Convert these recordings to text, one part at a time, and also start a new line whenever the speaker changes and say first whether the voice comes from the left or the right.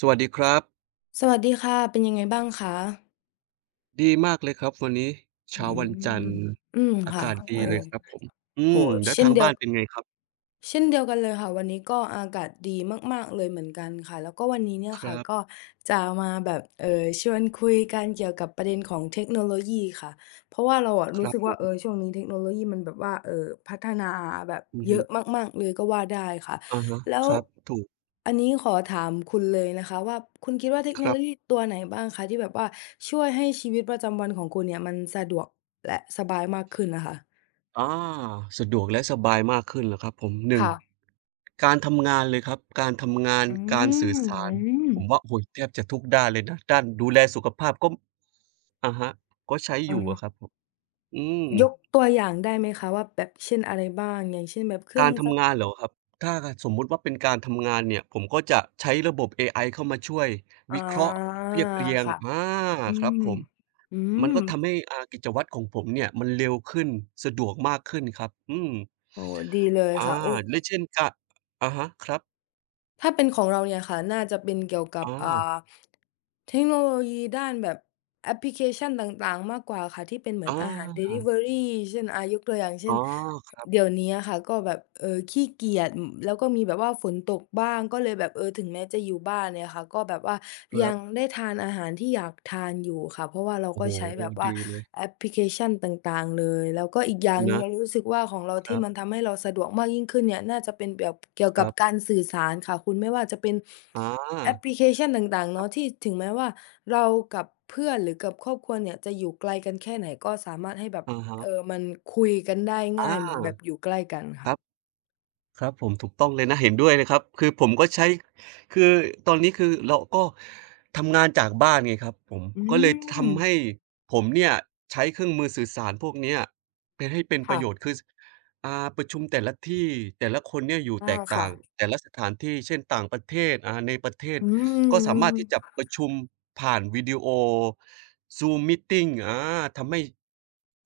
right: สวัสดีครับ
left: สวัสดีค่ะ เป็นยังไงบ้างคะ
right: ดีมากเลยครับวันนี้
left: อื
right: เช้าวันจันท
left: ม
right: ร์
left: อืม
right: อา
left: ค่ะ
right: กาศดี
left: โอ้
right: เลยครับผมอื
left: โอ้โฮ
right: มแล้ว
left: เช่น
right: ทาง
left: เดียว
right: บ้านเป็นไงครับ
left: เช่นเดียวกันเลยค่ะวันนี้ก็อากาศดีมากๆเลยเหมือนกันค่ะแล้วก็วันนี้เนี่ย
right: ค
left: ค่ะ
right: รั
left: ก็
right: บ
left: จะมาแบบชวนคุยกันเกี่ยวกับประเด็นของเทคโนโลยีค่ะเพราะว่าเราอะ
right: ค
left: รู้
right: รับ
left: สึก
right: ผ
left: ว่าเออ
right: ม
left: ช่วงนี้เทคโนโลยีมันแบบว่าพัฒนาแบบ
right: อือ
left: เย
right: ฮึ
left: อะมากๆเลยก็ว่าได้ค่ะ
right: อะฮะ
left: แล้ว
right: ครับถูก
left: อันนี้ขอถามคุณเลยนะคะว่าคุณคิดว่าเทค
right: ค
left: โน
right: รั
left: โล
right: บ
left: ยีตัวไหนบ้างคะที่แบบว่าช่วยให้ชีวิตประจำวันของคุณเนี่ยมันสะดวกและสบายมากขึ้นน่ะค่ะ
right: อาสะดวกและสบายมากขึ้นเหรอครับผมหนึ่ง
left: ค่ะ
right: การทำงานเลยครับการทำงาน
left: อื
right: การสื่อ
left: ม
right: สา
left: อื
right: ร
left: ม
right: ผมว่าโอ้โฮแทบจะทุกด้านเลยนะด้านดูแลสุขภาพก็อะฮะก็ใช้อยู่อะครั
left: อา
right: บผมอืม
left: ยกตัวอย่างได้ไหมคะว่าแบบเช่นอะไรบ้างอย่างเช่นแบบเครื่
right: กา
left: อง
right: ร
left: ซัก
right: ทำงานเหรอครับถ้าสมมุติว่าเป็นการทำงานเนี่ยผมก็จะใช้ระบบเอไอเข้ามาช่วย
left: อา
right: วิเคราะห์เรียบเรียง
left: ค่ะ
right: อา
left: อื
right: ครั
left: ม
right: บผม
left: อื
right: มั
left: ม
right: นก็ทำให้กิจวัตรของผมเนี่ยมันเร็วขึ้นสะดวกมากขึ้นครับอืม
left: โอ้โฮดีเลย
right: อา
left: ค่ะโอ้
right: และเช่นกะอะฮะครับ
left: ถ้าเป็นของเราเนี่ยค่ะน่าจะเป็นเกี่ยวกับ
right: อา
left: เทคโนโลยีด้านแบบแอปพลิเคชันต่างๆมากกว่าค่ะที่เป็นเหมือ
right: อ
left: นอาหารดิลิ
right: า
left: เวอรีเช่นยกตัวอย่าง
right: อ๋
left: เช่
right: อ
left: น
right: ครับ
left: เดี๋ยวนี้อะค่ะก็แบบเออขี้เกียจอืมแล้วก็มีแบบว่าฝนตกบ้างก็เลยแบบเออถึงแม้จะอยู่บ้านเนี่ยค่ะก็แบบว่ายัง
right: ๆ
left: ได้ทานอาหารที่อยากทานอยู่ค่ะเพราะว่าเรา
right: โอ้
left: ก็
right: โ
left: ใช้
right: ฮ
left: แบบว่า
right: ดีเลย
left: แอปพลิเคชันต่างๆเลยแล้วก็อีกอย่างหนึ่ง
right: นะ
left: เรารู้สึกว่าของเรา
right: ค
left: ที่
right: รั
left: มัน
right: บ
left: ทำให้เราสะดวกมากยิ่งขึ้นเนี่ยน่าจะเป็นแบบเกี่ยวกับการสื่อสารค่ะคุณไม่ว่าจะเป็น
right: ๆอา
left: แอปพลิเคชันต่างๆ
right: ครั
left: เนาะที่
right: บ
left: ถึงแม้ว่าเรากับเพื่อนหรือกับครอบครัวเนี่ยจะอยู่ไกลกันแค่ไหนก็สามารถให้แบบ
right: อะ
left: เออ
right: ฮะ
left: มันคุยกันได้ง่าย
right: อา
left: เหมือนแบบอยู่ใกล้กัน
right: ค
left: ค่ะ
right: รับ ครับผมถูกต้องเลยนะเห็นด้วยเลยครับคือผมก็ใช้คือตอนนี้คือเราก็ทำงานจากบ้านไงครับผม
left: อื
right: ก็เลย
left: ม
right: ทำให้ผมเนี่ยใช้เครื่องมือสื่อสารพวกเนี้ยเป็นให้เป็นป
left: ค่ะ
right: ระโยชน์คืออ่าประชุมแต่ละที่แต่ละคนเนี่ยอยู่
left: อา
right: แตกต่าง
left: ค่ะ
right: แต่ละสถานที่เช่นต่างประเทศในประเทศ
left: อื
right: ก็สา
left: ม
right: มารถที่จะ
left: ๆ
right: ประชุมผ่านวิดีโอ Zoom meeting อาทำให้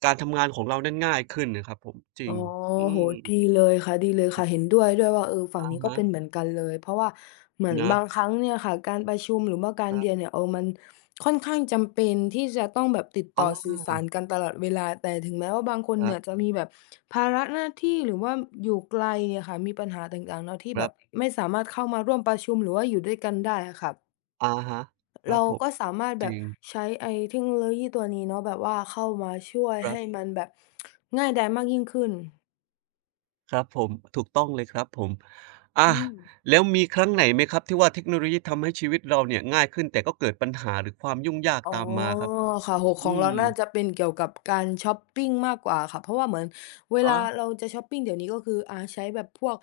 right: การทำงานของเรานั้นง่ายขึ้นน่ะครับผมจริ
left: อ๋อ
right: งอื
left: โอ้โฮ
right: ม
left: ดีเลยค่ะดีเลย
right: ครั
left: ค่ะเห็น
right: บ
left: ด้วยด้วยว่าเออฝั่ง
right: อะ
left: นี้ก็
right: ฮะ
left: เป็นเหมือนกันเลยเพราะว่าเหมือน
right: เนาะ
left: บางครั้งเนี่ยค่ะการประชุมหรือว่าการ
right: ครั
left: เรียน
right: บ
left: เนี่ยเออมันค่อนข้างจำเป็นที่จะต้องแบบติด
right: อ
left: ต่อสื่
right: า
left: อสารกันตลอดเวลาแต่ถึงแม้ว่าบางคน
right: ครั
left: เนี่ยจะ
right: บ
left: มีแบบภาระหน้าที่หรือว่าอยู่ไกลเนี่ยค่ะมีปัญหาต่างๆเนาะที่
right: ค
left: แบ
right: รั
left: บ
right: บ
left: ไม่สามารถเข้ามาร่วมประชุมหรือว่าอยู่ด้วยกันได้อะค่ะ
right: อะฮะครั
left: เรา
right: บผม
left: ก็สามารถแบ
right: จริ
left: บ
right: ง
left: ใช้ไอ้เทคโนโลยีตัวนี้เนาะแบบว่าเข้ามาช่วย
right: ครั
left: ให้
right: บ
left: มันแบบง่ายดายมากยิ่งขึ้น
right: ครับผมถูกต้องเลยครับผมอา
left: อืม
right: แล้วมีครั้งไหนไหมครับที่ว่าเทคโนโลยีทำให้ชีวิตเราเนี่ยง่ายขึ้นแต่ก็เกิดปัญหาหรือความยุ่งยาก
left: อ๋อ
right: ตามมาครับผม
left: ค่ะหอข
right: อื
left: องเราน่าจะ
right: ม
left: เป็นเกี่ยวกับการช็อปปิงมากกว่าค่ะเพราะว่าเหมือนเว
right: อ๋
left: ลาเราจะช็อปปิงเดี๋ยวนี้ก็คือใช้แบบพวก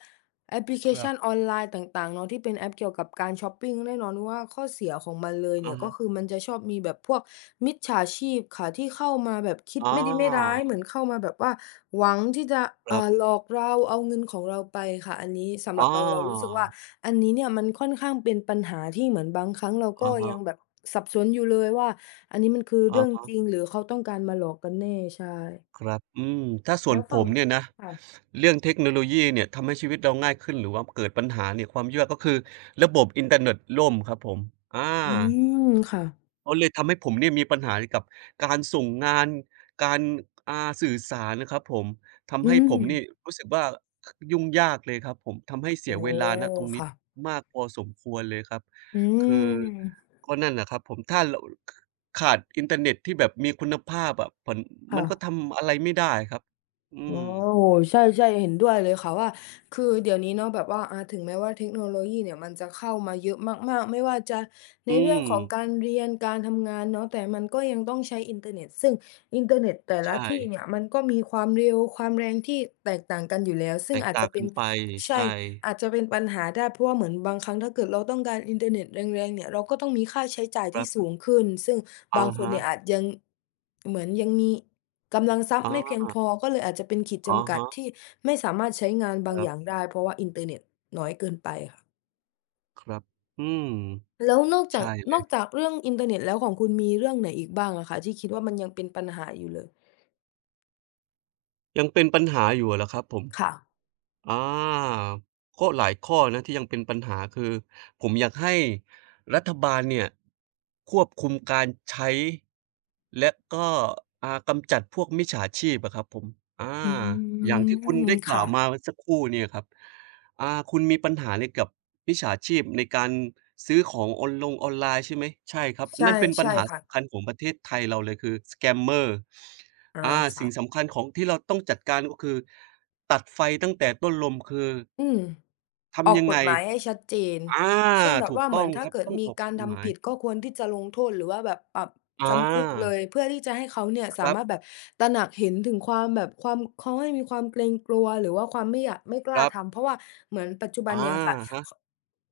left: แอปพลิเค
right: ครั
left: ชันออ
right: บ
left: นไลน์ต่างๆเนาะที่เป็นแอปเกี่ยวกับการช็อปปิงแน่นอนว่าข้อเสียของมันเลยเนี่
right: อะ
left: ยก็
right: ฮะ
left: คือมันจะชอบมีแบบพวกมิจฉาชีพค่ะที่เข้ามาแบบคิด
right: อา
left: ไม่ดีไม่ร้ายเหมือนเข้ามาแบบว่าหวังที่จะ
right: ครั
left: หล
right: บ
left: อกเราเอาเงินของเราไปค่ะอันนี้สำหรั
right: อา
left: บเราเรารู้สึกว่า อันนี้เนี่ยมันค่อนข้างเป็นปัญหาที่เหมือนบางครั้งเราก็
right: อะ
left: ยั
right: ฮะ
left: งแบบสับสนอยู่เลยว่าอันนี้มันคือ
right: อ
left: เรื่อง
right: ะ
left: จริงหรือเขาต้องการมาหลอกกันแน่ใช่
right: ครับอืมถ้าส่ว
left: แล้
right: น
left: ว
right: ผ
left: ฝั่ง
right: มเนี่ยนะ
left: ค่ะ
right: เรื่องเทคโนโลยีเนี่ยทำให้ชีวิตเราง่ายขึ้นหรือว่าเกิดปัญหาเนี่ยความเชื่อก็คือระบบอินเทอร์เน็ตล่มครับผมอา
left: อืมค่ะ
right: อ๋อเลยทำให้ผมเนี่ยมีปัญหาเกี่ยวกับการส่งงานการอ่าสื่อสารนะครับผมทำ
left: อื
right: ให้
left: ม
right: ผมนี่รู้สึกว่าคยุ่งยากเลยครับผมทำให้เสี
left: โอ้
right: ยเวลาณตรงนี้
left: ค่ะ
right: มากพอสมควรเลยครับ
left: อื
right: คือ
left: ม
right: ก็นั่นแหละครับผมถ้าเราขขาดอินเทอร์เน็ตที่แบบมีคุณภาพอะผลมั
left: ค่ะ
right: นก็ทำอะไรไม่ได้ครับอื
left: โอ้
right: ม
left: โฮใช่ๆเห็นด้วยเลยค่ะว่าคือเดี๋ยวนี้เนาะแบบว่าถึงแม้ว่าเทคโนโลยีเนี่ยมันจะเข้ามาเยอะมากๆไม่ว่าจะใน
right: อื
left: เรื่อง
right: ม
left: ของการเรียนการทำงานเนาะแต่มันก็ยังต้องใช้อินเทอร์เน็ตซึ่ง อินเทอร์เน็ตแต่ละ
right: ใช่
left: ที่เนี่ยมันก็มีความเร็วความแรงที่แตกต่างกันอยู่แล้วซึ่
right: แต
left: ง
right: ก
left: อาจ
right: ต่า
left: จะ
right: ง
left: เป็
right: กั
left: น
right: นไป
left: ใช่
right: ใช่
left: อาจจะเป็นปัญหาได้เพราะว่าเหมือนบางครั้งถ้าเกิดเราต้องการอินเทอร์เน็ตแรงๆเนี่ยเราก็ต้องมีค่าใช้จ่าย
right: ค
left: ที่
right: รั
left: สู
right: บ
left: งขึ้นซึ่งบา
right: อะ
left: งคน
right: ฮะ
left: เนี่ยอาจยังเหมือนยังมีกำลังทรัพ
right: อ๋
left: ย์
right: อ
left: ไม่เพียงพอก็เลยอาจจะเป็นขีด
right: อะ
left: จำกัด
right: ฮะ
left: ที่ไม่สามารถใช้งานบางอ
right: ค
left: ย่าง
right: ร
left: ได้เพราะว่าอินเทอร์เน็ตน้อยเกินไปค่ะ
right: ับๆอืม
left: แล้วนอกจาก
right: ใช่
left: เรื่องอินเทอร์เน็ตแล้วของคุณมีเรื่องไหนอีกบ้างอะคะที่คิดว่ามันยังเป็นปัญหาอยู่เลย
right: ยังเป็นปัญหาอยู่อะเหรอครับผม
left: ค่ะ
right: อาก็หลายข้อนะที่ยังเป็นปัญหาคือผมอยากให้รัฐบาลเนี่ยควบคุมการใช้และก็กำจัดพวกมิจฉาชีพอะครับผมอา
left: อื
right: อย่างที่คุณ
left: ม
right: ได้กล่า
left: ค่ะ
right: วมาเมื่อสักครู่เนี่ยครับอ่าคุณมีปัญหาในกับมิจฉาชีพในการซื้อของออนไลน์ใช่ไหม ใช่ครับ
left: ใช่
right: นั่นเป็นปั
left: ใช่
right: ญหา
left: ค่ะ
right: สำคัญของประเทศไทยเราเลยคือ Scammer
left: อา
right: อาสิ่ง
left: ค่ะ
right: สำคัญของที่เราต้องจัดการก็คือตัดไฟตั้งแต่ต้นลมคือ
left: อืม ออ
right: ทำ
left: ก
right: ยัง
left: ก
right: ไง
left: ฎหมายให้ชัดเจน
right: อา
left: เช่นแบบ
right: ถูก
left: ว่าเห
right: ต้
left: มื
right: อ
left: อ
right: ง
left: น
right: ค
left: ถ้า
right: รับ
left: เกิด
right: ต้อง
left: มี
right: ออกก
left: การ
right: ฎหมา
left: ทำ
right: ย
left: ผิดก็ควรที่จะลงโทษหรือว่าแบบปรับ
right: อา
left: จำคุกเลยเพื่อที่จะให้เขาเนี่ย
right: ค
left: สา
right: รั
left: มารถแบบตระหนักเห็นถึงความแบบความเขาให้มีความเกรงกลัวหรือว่าความไม่อยากไม่ก
right: บ
left: ล้า
right: ๆ
left: ทำเพราะว่าเหมือนปัจจุบั
right: อา
left: นเนี่ยค่ะ
right: ครั
left: ข
right: บ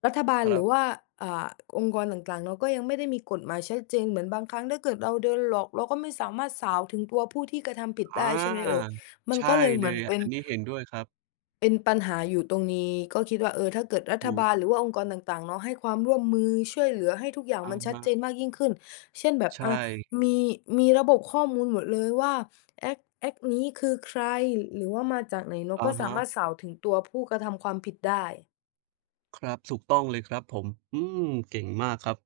left: รัฐ
right: อา
left: บาล
right: ฮะค
left: ห
right: รั
left: รือ
right: บ
left: ว่าอ่าองค์กรต่างๆเนาะก็ยังไม่ได้มีกฎหมายชัดเจนเหมือนบางครั้งถ้าเกิดเราเดินหลอกเราก็ไม่สามารถสาวถึงตัวผู้ที่กระทำผิด
right: อ
left: ได้ใช่ไหมเอ่ย
right: า
left: มัน
right: ใช่
left: ก็เลยเห
right: เล
left: มือน
right: ยอะ
left: เป็น
right: อันนี้เห็นด้วยครับ
left: ปัญหาอยู่ตรงนี้ก็คิดว่าเออถ้าเกิดรัฐ
right: ถูก
left: บาลหรือว่าองค์กรต่างๆเนาะให้ความร่วมมือช่วยเหลือให้ทุกอย่าง
right: อะ
left: มันชัด
right: ฮะ
left: เจนมากยิ่งขึ้นเช่นแบบ
right: ใช
left: อา
right: ่
left: มีมีระบบข้อมูลหมดเลยว่าแอ็กต์นี้คือใครหรือว่ามาจากไหนเนาะก็
right: อะ
left: สา
right: ฮะ
left: มารถสาวถึงตัวผู้กระทำความผิดได้
right: ครับถูกต้องเลยครับผมอืมเก่งมากครับ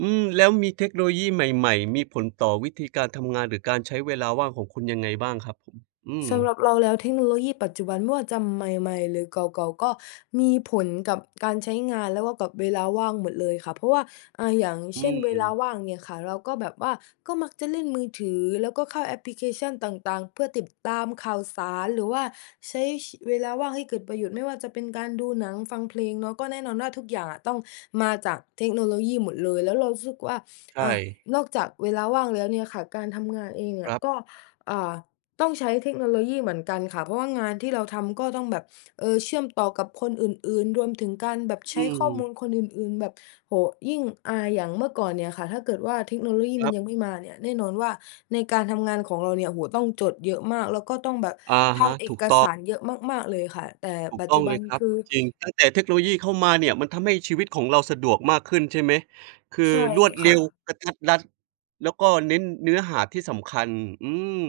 right: อืมแล้วมีเทคโนโลยีใหม่ๆมีผลต่อวิธีการทำงานหรือการใช้เวลาว่างของคุณยังไงบ้างครับผมอืม
left: สำหรับเราแล้วเทคโนโลยีปัจจุบันไม่ว่าจะใหม่ๆหรือเก่าๆก็มีผลกับการใช้งานแล้วก็กับเวลาว่างหมดเลยค่ะเพราะว่าอย่าง
right: อื
left: เช่นเว
right: ม
left: ลาว่างเนี่ยค่ะเราก็แบบว่าก็มักจะเล่นมือถือแล้วก็เข้าแอปพลิเคชันต่างๆเพื่อติดตามข่าวสารหรือว่าใช้ชเวลาว่างให้เกิดประโยชน์ไม่ว่าจะเป็นการดูหนังฟังเพลงเนาะก็แน่นอนว่าทุกอย่างอะต้องมาจากเทคโนโลยีหมดเลยแล้วเรารู้สึกว่า
right: ใช่
left: อ่านอกจากเวลาว่างแล้วเนี่ยค่ะการทำงานเองเนี่
right: ค
left: ย
right: รั
left: ก็
right: บ
left: อ่า ต้องใช้เทคโนโลยีเหมือนกันค่ะเพราะว่างานที่เราทำก็ต้องแบบเชื่อมต่อกับคนอื่นๆรวมถึงการแบบใช้
right: อืม
left: ข้อมูลคนอื่นๆแบบโอ้โฮยิ่งอย่างเมื่อก่อนเนี่ยค่ะถ้าเกิดว่าเทคโนโลยี
right: ค
left: มั
right: รั
left: นยัง
right: บ
left: ไม่มาเนี่ยแน่นอนว่าในการทำงานของเราเนี่ยโอ้โฮต้องจดเยอะมากแล้วก็ต้องแบบ
right: อะฮะ
left: ทำเอ
right: ถูก
left: ก
right: ต้อง
left: สารเยอะมากๆเลยค่ะแต่
right: ถูก
left: ปัจ
right: ต้อ
left: จุ
right: งเล
left: บัน
right: ยครับ
left: คือ
right: จริงตั้งแต่เทคโนโลยีเข้ามาเนี่ยมันทำให้ชีวิตของเราสะดวกมากขึ้นใช่ไหมคือ
left: ใช่
right: รวด
left: ค่ะ
right: เร็วกระทัดรัดแล้วก็เน้นเนื้อหาที่สำคัญอืม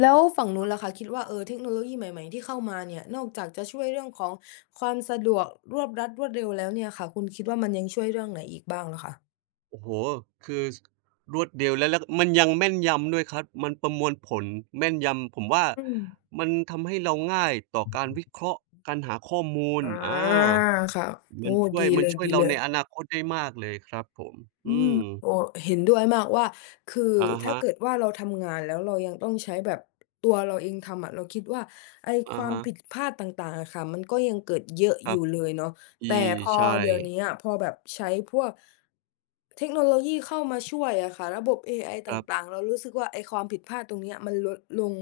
left: แล้วฝั่งนู้นล่ะคะคิดว่าเออเทคโนโลยีใหม่ๆที่เข้ามาเนี่ยนอกจากจะช่วยเรื่องของความสะดวกรวบรัดรวดเร็วแล้วเนี่ยค่ะคุณคิดว่ามันยังช่วยเรื่องไหนอีกบ้างเหรอคะ
right: โอ้โฮคือสรวดเร็วแล้วแล้วมันยังแม่นยำด้วยครับมันประมวลผลแม่นยำผมว่า
left: อืม
right: มันทำให้เราง่ายต่อการวิเคราะห์การหาข้อมูล
left: อ
right: อา
left: าค่ะโอ้
right: มันช่วย
left: ดี
right: เรา
left: เลย
right: ในอ
left: ๆ
right: นาคตได้มากเลยครับผม
left: อื
right: อื
left: ม
right: ม
left: โอ้เห็นด้วยมากว่าคือ
right: อะ
left: ถ้า
right: ฮะ
left: เกิดว่าเราทำงานแล้วเรายังต้องใช้แบบตัวเราเองทำอะเราคิดว่าไอ้ค
right: อะ
left: วาม
right: ฮะ
left: ผิดพลาดต่างๆอะค่ะมันก็ยังเกิดเยอะ
right: ค
left: อ
right: รั
left: ยู่
right: บ
left: เลยเนาะ
right: อี
left: แต่พอ
right: ใช่
left: เดี๋ยวเนี้ยพอแบบใช้พวกเทคโนโลยีเข้ามาช่วยอะค่ะระบบเอไอต
right: ครั
left: ่า
right: บ
left: งๆเรารู้สึกว่าไอ้ความผิดพลาดตรงเนี้ยมันลดลง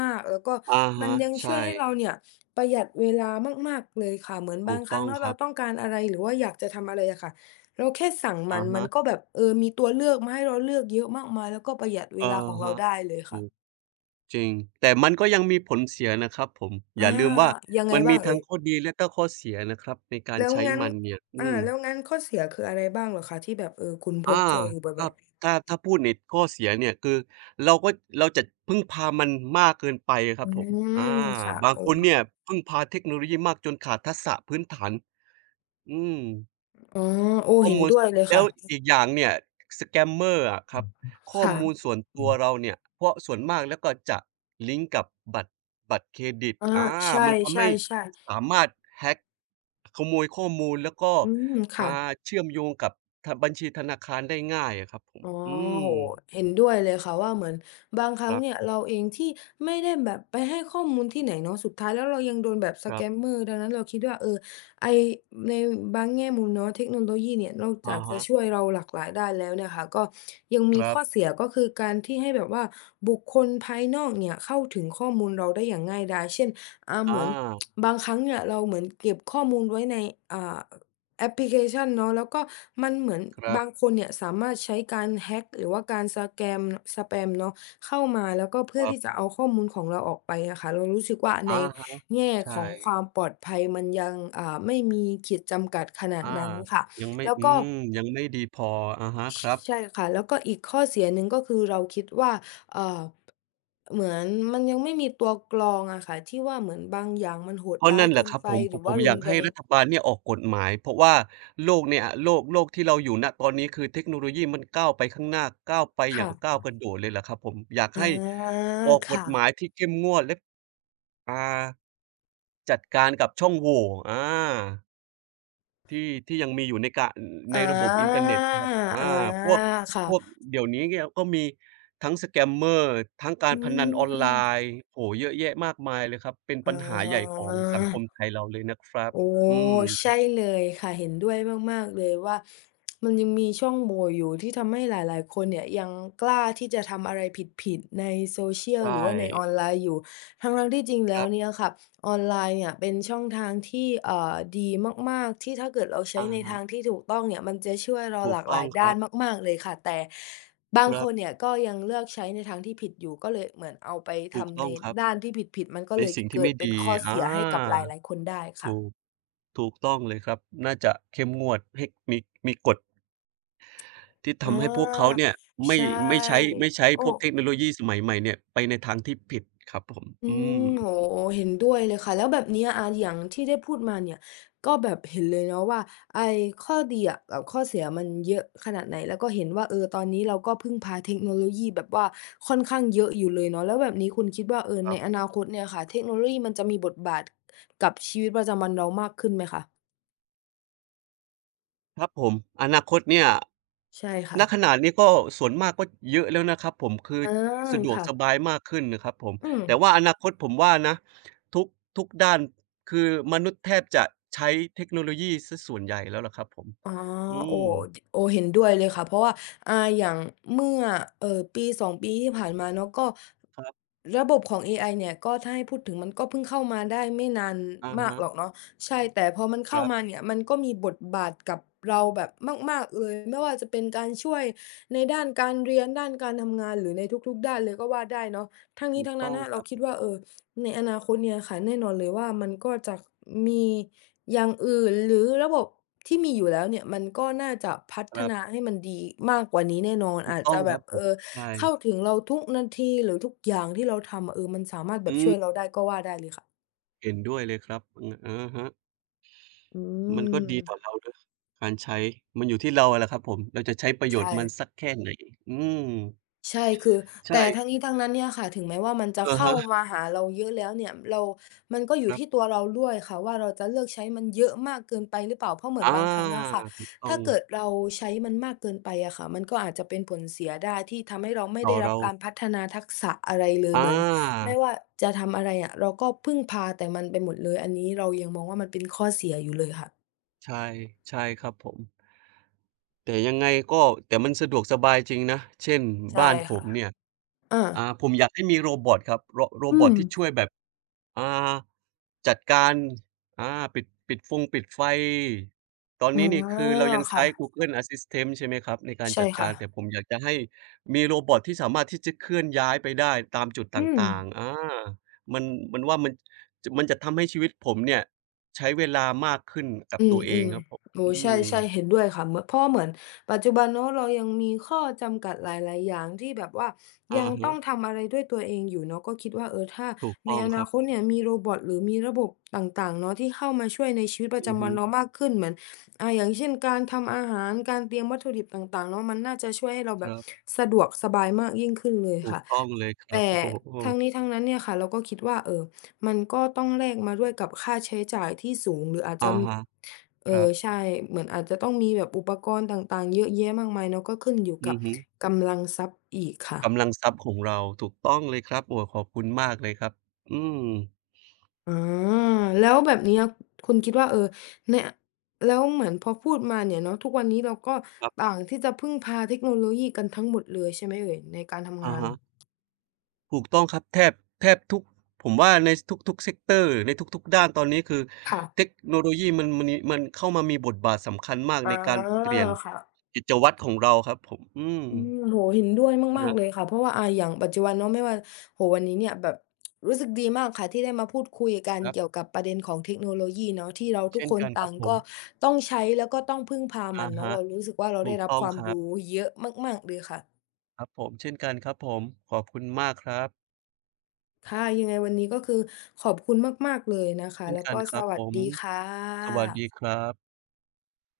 left: มากๆแล้วก็
right: อะ
left: มัน
right: ฮะ
left: ยังช่ว
right: ใช่
left: ยให้เราเนี่ยประหยัดเวลามากๆเลยค่ะเหมือน
right: ถู
left: บาง
right: ก
left: ครั้
right: ต้
left: ง
right: อง
left: เนาะ
right: ค
left: เรา
right: รับ
left: ต้องการอะไรหรือว่าอยากจะทำอะไรอะค่ะ เราแค่สั่งมั
right: อะ
left: นมัน
right: ฮะ
left: ก็แบบเออมีตัวเลือกมาให้เราเลือกเยอะมากมายแล้วก็ประหยัดเว
right: อะ
left: ลาของเรา
right: ฮะ
left: ได้เลยค่ะ
right: ถูกจริง แต่มันก็ยังมีผลเสียนะครับผม อ
left: อา
right: ย่าลืมว่า
left: ยังไง
right: มัน
left: บ้า
right: มี
left: งเอ่
right: ทั้
left: ย
right: งข้อดีและก็ข้อเสียนะครับในการ
left: แล้ว
right: ใช้
left: งั้น
right: มันเนี่ย
left: อา
right: อืม
left: แล้วงั้นข้อเสียคืออะไรบ้างเหรอคะที่แบบเออคุณพบ
right: อา
left: เจออยู่
right: ค
left: บ่
right: รั
left: อย
right: บถ้าพูดในข้อเสียเนี่ยคือเราก็เราจะพึ่งพามันมากเกินไปค
left: ๆอื
right: รับผมอา
left: มค่ะ
right: บาง
left: โอ้
right: คนเนี่ยพึ่งพาเทคโนโลยีมากจนขาดทักษะพื้นฐานอืม
left: อ๋อโอ้
right: ข้อ
left: เห็น
right: มูล
left: ด้วยเลย
right: แล้
left: ค่ะ
right: วอีกอย่างเนี่ย scammer อะครับข้อ
left: ค่ะ
right: มูลส่วน
left: อื
right: ตัวเราเนี่ยเพราะส่วนมากแล้วก็จะลิงก์กับบัตรบัตรเครดิตอา
left: ใชา
right: มัน
left: ใ
right: ทำให้
left: ช่ๆ
right: สามารถ hack ขโมยข้อมูลแล้วก็
left: ๆอืมค่ะ
right: อ่าเชื่อมโยงกับทบัญชีธนาคารได้ง่ายอะครับผม
left: อ๋อ
right: อืม
left: โหเห็นด้วยเลยค่ะว่าเหมือนบางครั้
right: ค
left: ง
right: รั
left: เนี่ยเราเองที่ไม่ได้แบบไปให้ข้อมูลที่ไหนเนาะสุดท้ายแล้วเรายังโดนแบบส
right: บ
left: แกม
right: ๆ
left: เมอร์ดังนั้นเราคิดว่าเออไอ้ในบางแง่มุมเนาะเทคโนโลยีเนี่ยนอกจา
right: อะ
left: กจะ
right: ฮะ
left: ช่วยเราหลากหลายได้แล้วเนี่ยค่ะก็ยัง
right: ค
left: มี
right: รั
left: ข้
right: บ
left: อเสียก็คือการที่ให้แบบว่าบุคคลภายนอกเนี่ยเข้าถึงข้อมูลเราได้อย่างง่ายดายเช่นเหมือน
right: อา
left: บางครั้งเนี่ยเราเหมือนเก็บข้อมูลไว้ในอ่า แอปพลิเคชันเนาะแล้วก็มันเหมือน
right: ครับ
left: บางคนเนี่ยสามารถใช้การ hack หรือว่าการสแปมเนาะเข้ามาแล้วก็เพื่
right: ค
left: อ
right: รั
left: ที่จะ
right: บ
left: เอาข้อมูลของเราออกไปอะค่ะเรารู้สึกว่าใน
right: อา
left: แง่
right: ใ
left: ของค
right: ช่
left: วามปลอดภัยมันยังไม่มีขีดจำกัดขนาด
right: อา
left: นั้นค่ะ
right: ยังไม่
left: แล้วก็
right: ยังไม่ดีพออะฮะ
left: ช
right: ครับ
left: ใช่ค่ะแล้วก็อีกข้อเสียหนึ่งก็คือเราคิดว่าเอ่อเหมือนมันยังไม่มีตัวกรองอะค่ะที่ว่าเหมือนบางอย่างมันโหด
right: เพราะ
left: ร้าย
right: นั่นแห
left: เกิ
right: ละ
left: น
right: ครับ
left: ไป
right: ผม
left: ห
right: ผ
left: รื
right: ม
left: อ
right: ผ
left: ว่า
right: มอ
left: รุ
right: ยา
left: น
right: ก
left: แร
right: ให้
left: ง
right: รัฐบาลเนี่ยออกกฎหมายเพราะว่าโลกเนี่ยโลกที่เราอยู่ณตอนนี้คือเทคโนโลยีมันก้าวไปข้างหน้าก้าวไปอย่าง
left: ค่ะ
right: ก้าวกระโดดเลยแหละครับผมอยาก
left: อ
right: ให้
left: า
right: ออก
left: ค
right: กฎหมาย
left: ่ะ
right: ที่เข้มงวดและอ่าจัดการกับช่องโหว่อา ที่ที่ยังมีอยู่
left: อ
right: ในระบบอินเท
left: า
right: อร์
left: อ
right: เน็ตครับ
left: า
right: อาพวก
left: ค่ะ
right: พวกเดี๋ยวนี้เนี่ยก็มีทั้ง Scammer ทั้งกา
left: อื
right: รพนันออนไล
left: ม
right: น์โอ้โฮเยอะแยะมากมายเลยครับ เป็น
left: อ๋
right: ปัญหาใหญ่ของสังคม
left: อ
right: ไทยเราเลยนะครับ
left: โอ้
right: อืม
left: ใช่เลยค่ะเห็นด้วยมากๆเลยว่ามันยังมีช่องโหว่อยู่ที่ทำให้หลายๆคนเนี่ยยังกล้าที่จะทำอะไรผิดๆใน social หรือ
right: ใช่
left: ว่าในออนไลน์อยู่ทั้งๆที่จริง
right: ค
left: แล้ว
right: รับ
left: เนี่ยค่ะออนไลน์เนี่ยเป็นช่องทางที่ดีมากๆที่ถ้าเกิดเราใช้
right: อะ
left: ใน
right: ฮะ
left: ทางที่ถูกต้องเนี่ยมันจะช่วยเรา
right: ถู
left: ห
right: ก
left: ลากห
right: ต้
left: ลา
right: อง
left: ย
right: ค
left: ด้า
right: รั
left: น
right: บ
left: มากๆเลยค่ะแต่
right: ค
left: บางค
right: รั
left: นเนี่
right: บ
left: ยก็ยังเลือกใช้ในทางที่ผิดอยู่ก็เลยเหมือนเอาไป
right: ถูก
left: ทำ
right: ต้
left: ใน
right: องครับ
left: ด้านที่ผิดๆมันก็
right: ใน
left: เลย
right: สิ่งที่
left: เกิด
right: ไม่
left: เป็น
right: ดี
left: ข้อ
right: อ
left: เสียให้กับหล
right: า
left: ายๆคนได้ค่ะ
right: ถูกถูกต้องเลยครับ น่าจะเข้มงวดให้มีกฎ ที่
left: อ
right: ทำให้พวกเขา
left: า
right: เนี่ย
left: ใช
right: ไม่ไม่
left: ่
right: ไม่ใช้
left: โอ้
right: พวกเทคโนโลยีสมัยใหม่เนี่ยไปในทางที่ผิดครับผม
left: อื
right: อืม
left: มโอ้โฮเห็นด้วยเลยค่ะแล้วแบบเนี้ยอาอย่างที่ได้พูดมาเนี่ยก็แบบเห็นเลยเนาะว่าไอ้ข้อดีอะกับข้อเสียมันเยอะขนาดไหนแล้วก็เห็นว่าเออตอนนี้เราก็พึ่งพาเทคโนโลยีแบบว่าค่อนข้างเยอะอยู่เลยเนาะแล้วแบบนี้คุณคิดว่าเออ
right: ค
left: ใน
right: รั
left: อ
right: บ
left: นาคตเนี่ยค่ะเทคโนโลยีมันจะมีบทบาทกับชีวิตประจำวันเรามากขึ้นไหมคะ
right: ครับผมอนาคตเนี่ย
left: ใช่ค่ะ
right: ณขนาดนี้ก็ส่วนมากก็เยอะแล้วนะครับผมคือ
left: อา
right: สะดวกส
left: ค่ะ
right: บายมากขึ้นนะครับผม
left: อืม
right: แต่ว่าอนาคตผมว่านะทุกทุกด้านคือมนุษย์แทบจะใช้เทคโนโลยีเสียส่วนใหญ่แล้วล่ะครับผม
left: อ๋อ
right: อื
left: โอ้
right: ม
left: โอเห็นด้วยเลยค่ะเพราะว่าอ่าอย่างเมื่อ1ปีที่ผ่านมาเนาะก็
right: ครับ
left: ระบบของเอไอเนี่ยก็ถ้าให้พูดถึงมันก็เพิ่งเข้ามาได้ไม่นาน
right: อะ
left: มาก
right: ฮะ
left: หรอกเนาะใช่แต่พอมัน
right: ค
left: เข้า
right: รั
left: มา
right: บ
left: เนี่ยมันก็มีบทบาทกับเราแบบมากๆเลยไม่ว่าจะเป็นการช่วยในด้านการเรียนด้านการทำงานหรือในทุกๆด้านเลยก็ว่าได้เนาะทั้งนี้
right: ถูก
left: ทั้งนั้
right: ต้
left: น
right: อง
left: น่ะ
right: ค
left: เรา
right: รับ
left: คิดว่าเออ ในอนาคตเนี่ยค่ะแน่นอนเลยว่ามันก็จะมีอย่างอื่นหรือระบบที่มีอยู่แล้วเนี่ยมันก็น่าจะพั
right: ค
left: ฒ
right: รั
left: นา
right: บ
left: ให้มันดีมากกว่านี้แน่นอน
right: ถูก
left: อาจ
right: ต้อ
left: จะ
right: งค
left: แบ
right: รั
left: บ
right: บผมใช่
left: เข้าถึงเราทุกนาทีหรือทุกอย่างที่เราทำอะเออมันสามารถแบบ
right: อื
left: ช่วยเรา
right: ม
left: ได้ก็ว่าได้เลยค่ะ
right: เห็นด้วยเลยครับอืออะฮะ
left: อื
right: มันก็
left: ม
right: ดีต่อเรานะการใช้มันอยู่ที่เราอะแหละครับผม เราจะใช้ประโยช
left: ใช่
right: น์มันสักแค่ไหนอืม
left: ใช่คือ
right: ใช่
left: แต่ทั้งนี้ทั้งนั้นเนี่ยค่ะถึงแม้ว่ามันจะ
right: อะ
left: เข้า
right: ฮะ
left: มาหาเราเยอะแล้วเนี่ยเรามันก็อ
right: ค
left: ยู่
right: รั
left: ที่ตั
right: บ
left: วเราด้วยค่ะว่าเราจะเลือกใช้มันเยอะมากเกินไปหรือเปล่าเพราะเหมือน
right: อา
left: บางครั้งอะค่ะ
right: ถูกต้อ
left: ถ้า
right: ง
left: เกิดเราใช้มันมากเกินไปอะค่ะมันก็อาจจะเป็นผลเสียได้ที่ทำให้เราไม่
right: ต่
left: ได้
right: อ
left: รับ
right: เรา
left: การพัฒนาทักษะอะไรเลย
right: อ
left: เหมือนไม่
right: า
left: ว่าจะทำอะไรอะเราก็พึ่งพาแต่มันไปหมดเลยอันนี้เรายังมองว่ามันเป็นข้อเสียอยู่เลยค่ะ
right: ใช่ใช่ครับผมแต่ยังไงก็แต่มันสะดวกสบายจริงนะเช่น
left: ใช่
right: บ้านผ
left: ค่ะ
right: มเนี่ย
left: อา
right: ผมอยากให้มีโรบอตครับโร
left: อื
right: บอต
left: ม
right: ที่ช่วยแบบอ่าจัดการอ่าปิดไฟตอน
left: อ๋อ
right: นี้นี่คือเรายัง
left: ค่ะ
right: ใช้ Google Assistant ใช่ไหมครับในการ
left: ใช่
right: จัดกา
left: ค่ะ
right: รแต่ผมอยากจะให้มีโรบอตที่สามารถที่จะเคลื่อนย้ายไปได้ตามจุดต
left: อืม
right: ่างๆอามันมันว่ามันจมันจะทำให้ชีวิตผมเนี่ย ใช้เวลามากขึ้นกับ
left: อืม
right: ตัวเอ
left: อื
right: ง
left: ม
right: ครับผม
left: โอ้
right: อื
left: ใช่
right: ม
left: ใช่เห็นด้วยค่ะเหมือนเพราะ่เหมือนปัจจุบันเนาะเรายังมีข้อจำกัดหลายๆอย่างที่แบบว่า
right: อะ
left: ยังต้อ
right: ฮะ
left: งทำอะไรด้วยตัวเองอยู่เนาะก็คิดว่าเออถ้า
right: ถูก
left: ใน
right: ต้อง
left: อ
right: ค
left: นา
right: รับ
left: คตเนี่ยมีโรบอทหรือมีระบบต่างๆเนาะที่เข้ามาช่วยในชีวิตประ
right: อือ
left: จำ
right: ฮึ
left: วันเรามากขึ้นเหมือนอ่าอย่างเช่นการทำอาหารการเตรียมวัตถุดิบต่างๆเนาะมันน่าจะช่วยให้เรา
right: ค
left: แบบ
right: รับ
left: สะดวกสบายมากยิ่งขึ้นเลย
right: ถูก
left: ค่ะ
right: ต้องเลยครับ
left: แต่
right: โอ้โฮ
left: ทั้งนี้ทั้งนั้นเนี่ยค่ะเราก็คิดว่าเออ มันก็ต้องแลกมาด้วยกับค่าใช้จ่ายที่สูงหรืออาจ
right: อะ
left: จะ
right: ฮะครับ
left: ใช่เหมือนอาจจะต้องมีแบบอุปกรณ์ต่างๆเยอะแยะมากมายเนาะก็ขึ้นอยู่กั
right: อื
left: บ
right: อฮึ
left: กำลังทรัพย์อีกค่ะ
right: กำลังทรัพย์ของเราถูกต้องเลยครับโอ้ขอบคุณมากเลยครับอืม
left: อาแล้วแบบเนี้ยคุณคิดว่าเออเนี่ยแล้วเหมือนพอพูดมาเนี่ยเนาะทุกวันนี้เราก็
right: ครั
left: ต่า
right: บ
left: งที่จะพึ่งพาเทคโนโลยีกันทั้งหมดเลยใช่ไหมเอ่ยในการทำ
right: อะ
left: งาน
right: ฮะถูกต้องครับแทบแทบทุกผมว่าในทุกๆ sector ในทุกๆด้านตอนนี้คือ
left: ค่ะ
right: เทคโนโลยีมันมันเข้ามามีบทบาทสำคัญมาก
left: อา
right: ในการเปลี่ยน
left: ค่ะ
right: กิจวัตรของเราครับผมอืม
left: อืมโอ้โฮเห็นด้วยมากๆ
right: นะ
left: เลยค่ะเพราะว่าอ่าอย่างปัจจุบันเนาะไม่ว่าโอ้โฮวันนี้เนี่ยแบบรู้สึกดีมากค่ะที่ได้มาพูดคุยกัน
right: ครับ
left: เกี่ยวกับประเด็นของเทคโนโลยีเนาะที่เราทุก
right: เช่น
left: คน
right: กันค
left: ต่า
right: รับ
left: ง
right: ผม
left: ก็ต้องใช้แล้วก็ต้องพึ่งพามั
right: อะ
left: นเนาะ
right: ฮะ
left: เรารู้สึกว่าเรา
right: ถู
left: ได้
right: ก
left: รับ
right: ต้อ
left: ค
right: ง
left: วาม
right: ครับ
left: รู้เยอะมากๆเลยค่ะ
right: ครับผมเช่นกันครับผมขอบคุณมากครับ
left: ค่ะยังไงวันนี้ก็คือขอบคุณมากๆเลยนะคะ
right: เช่น
left: แล้ว
right: กัน
left: ก็
right: ค
left: ส
right: รับ
left: วั
right: ผ
left: ส
right: ม
left: ดีค่
right: สวัสดี
left: ะ
right: ครับ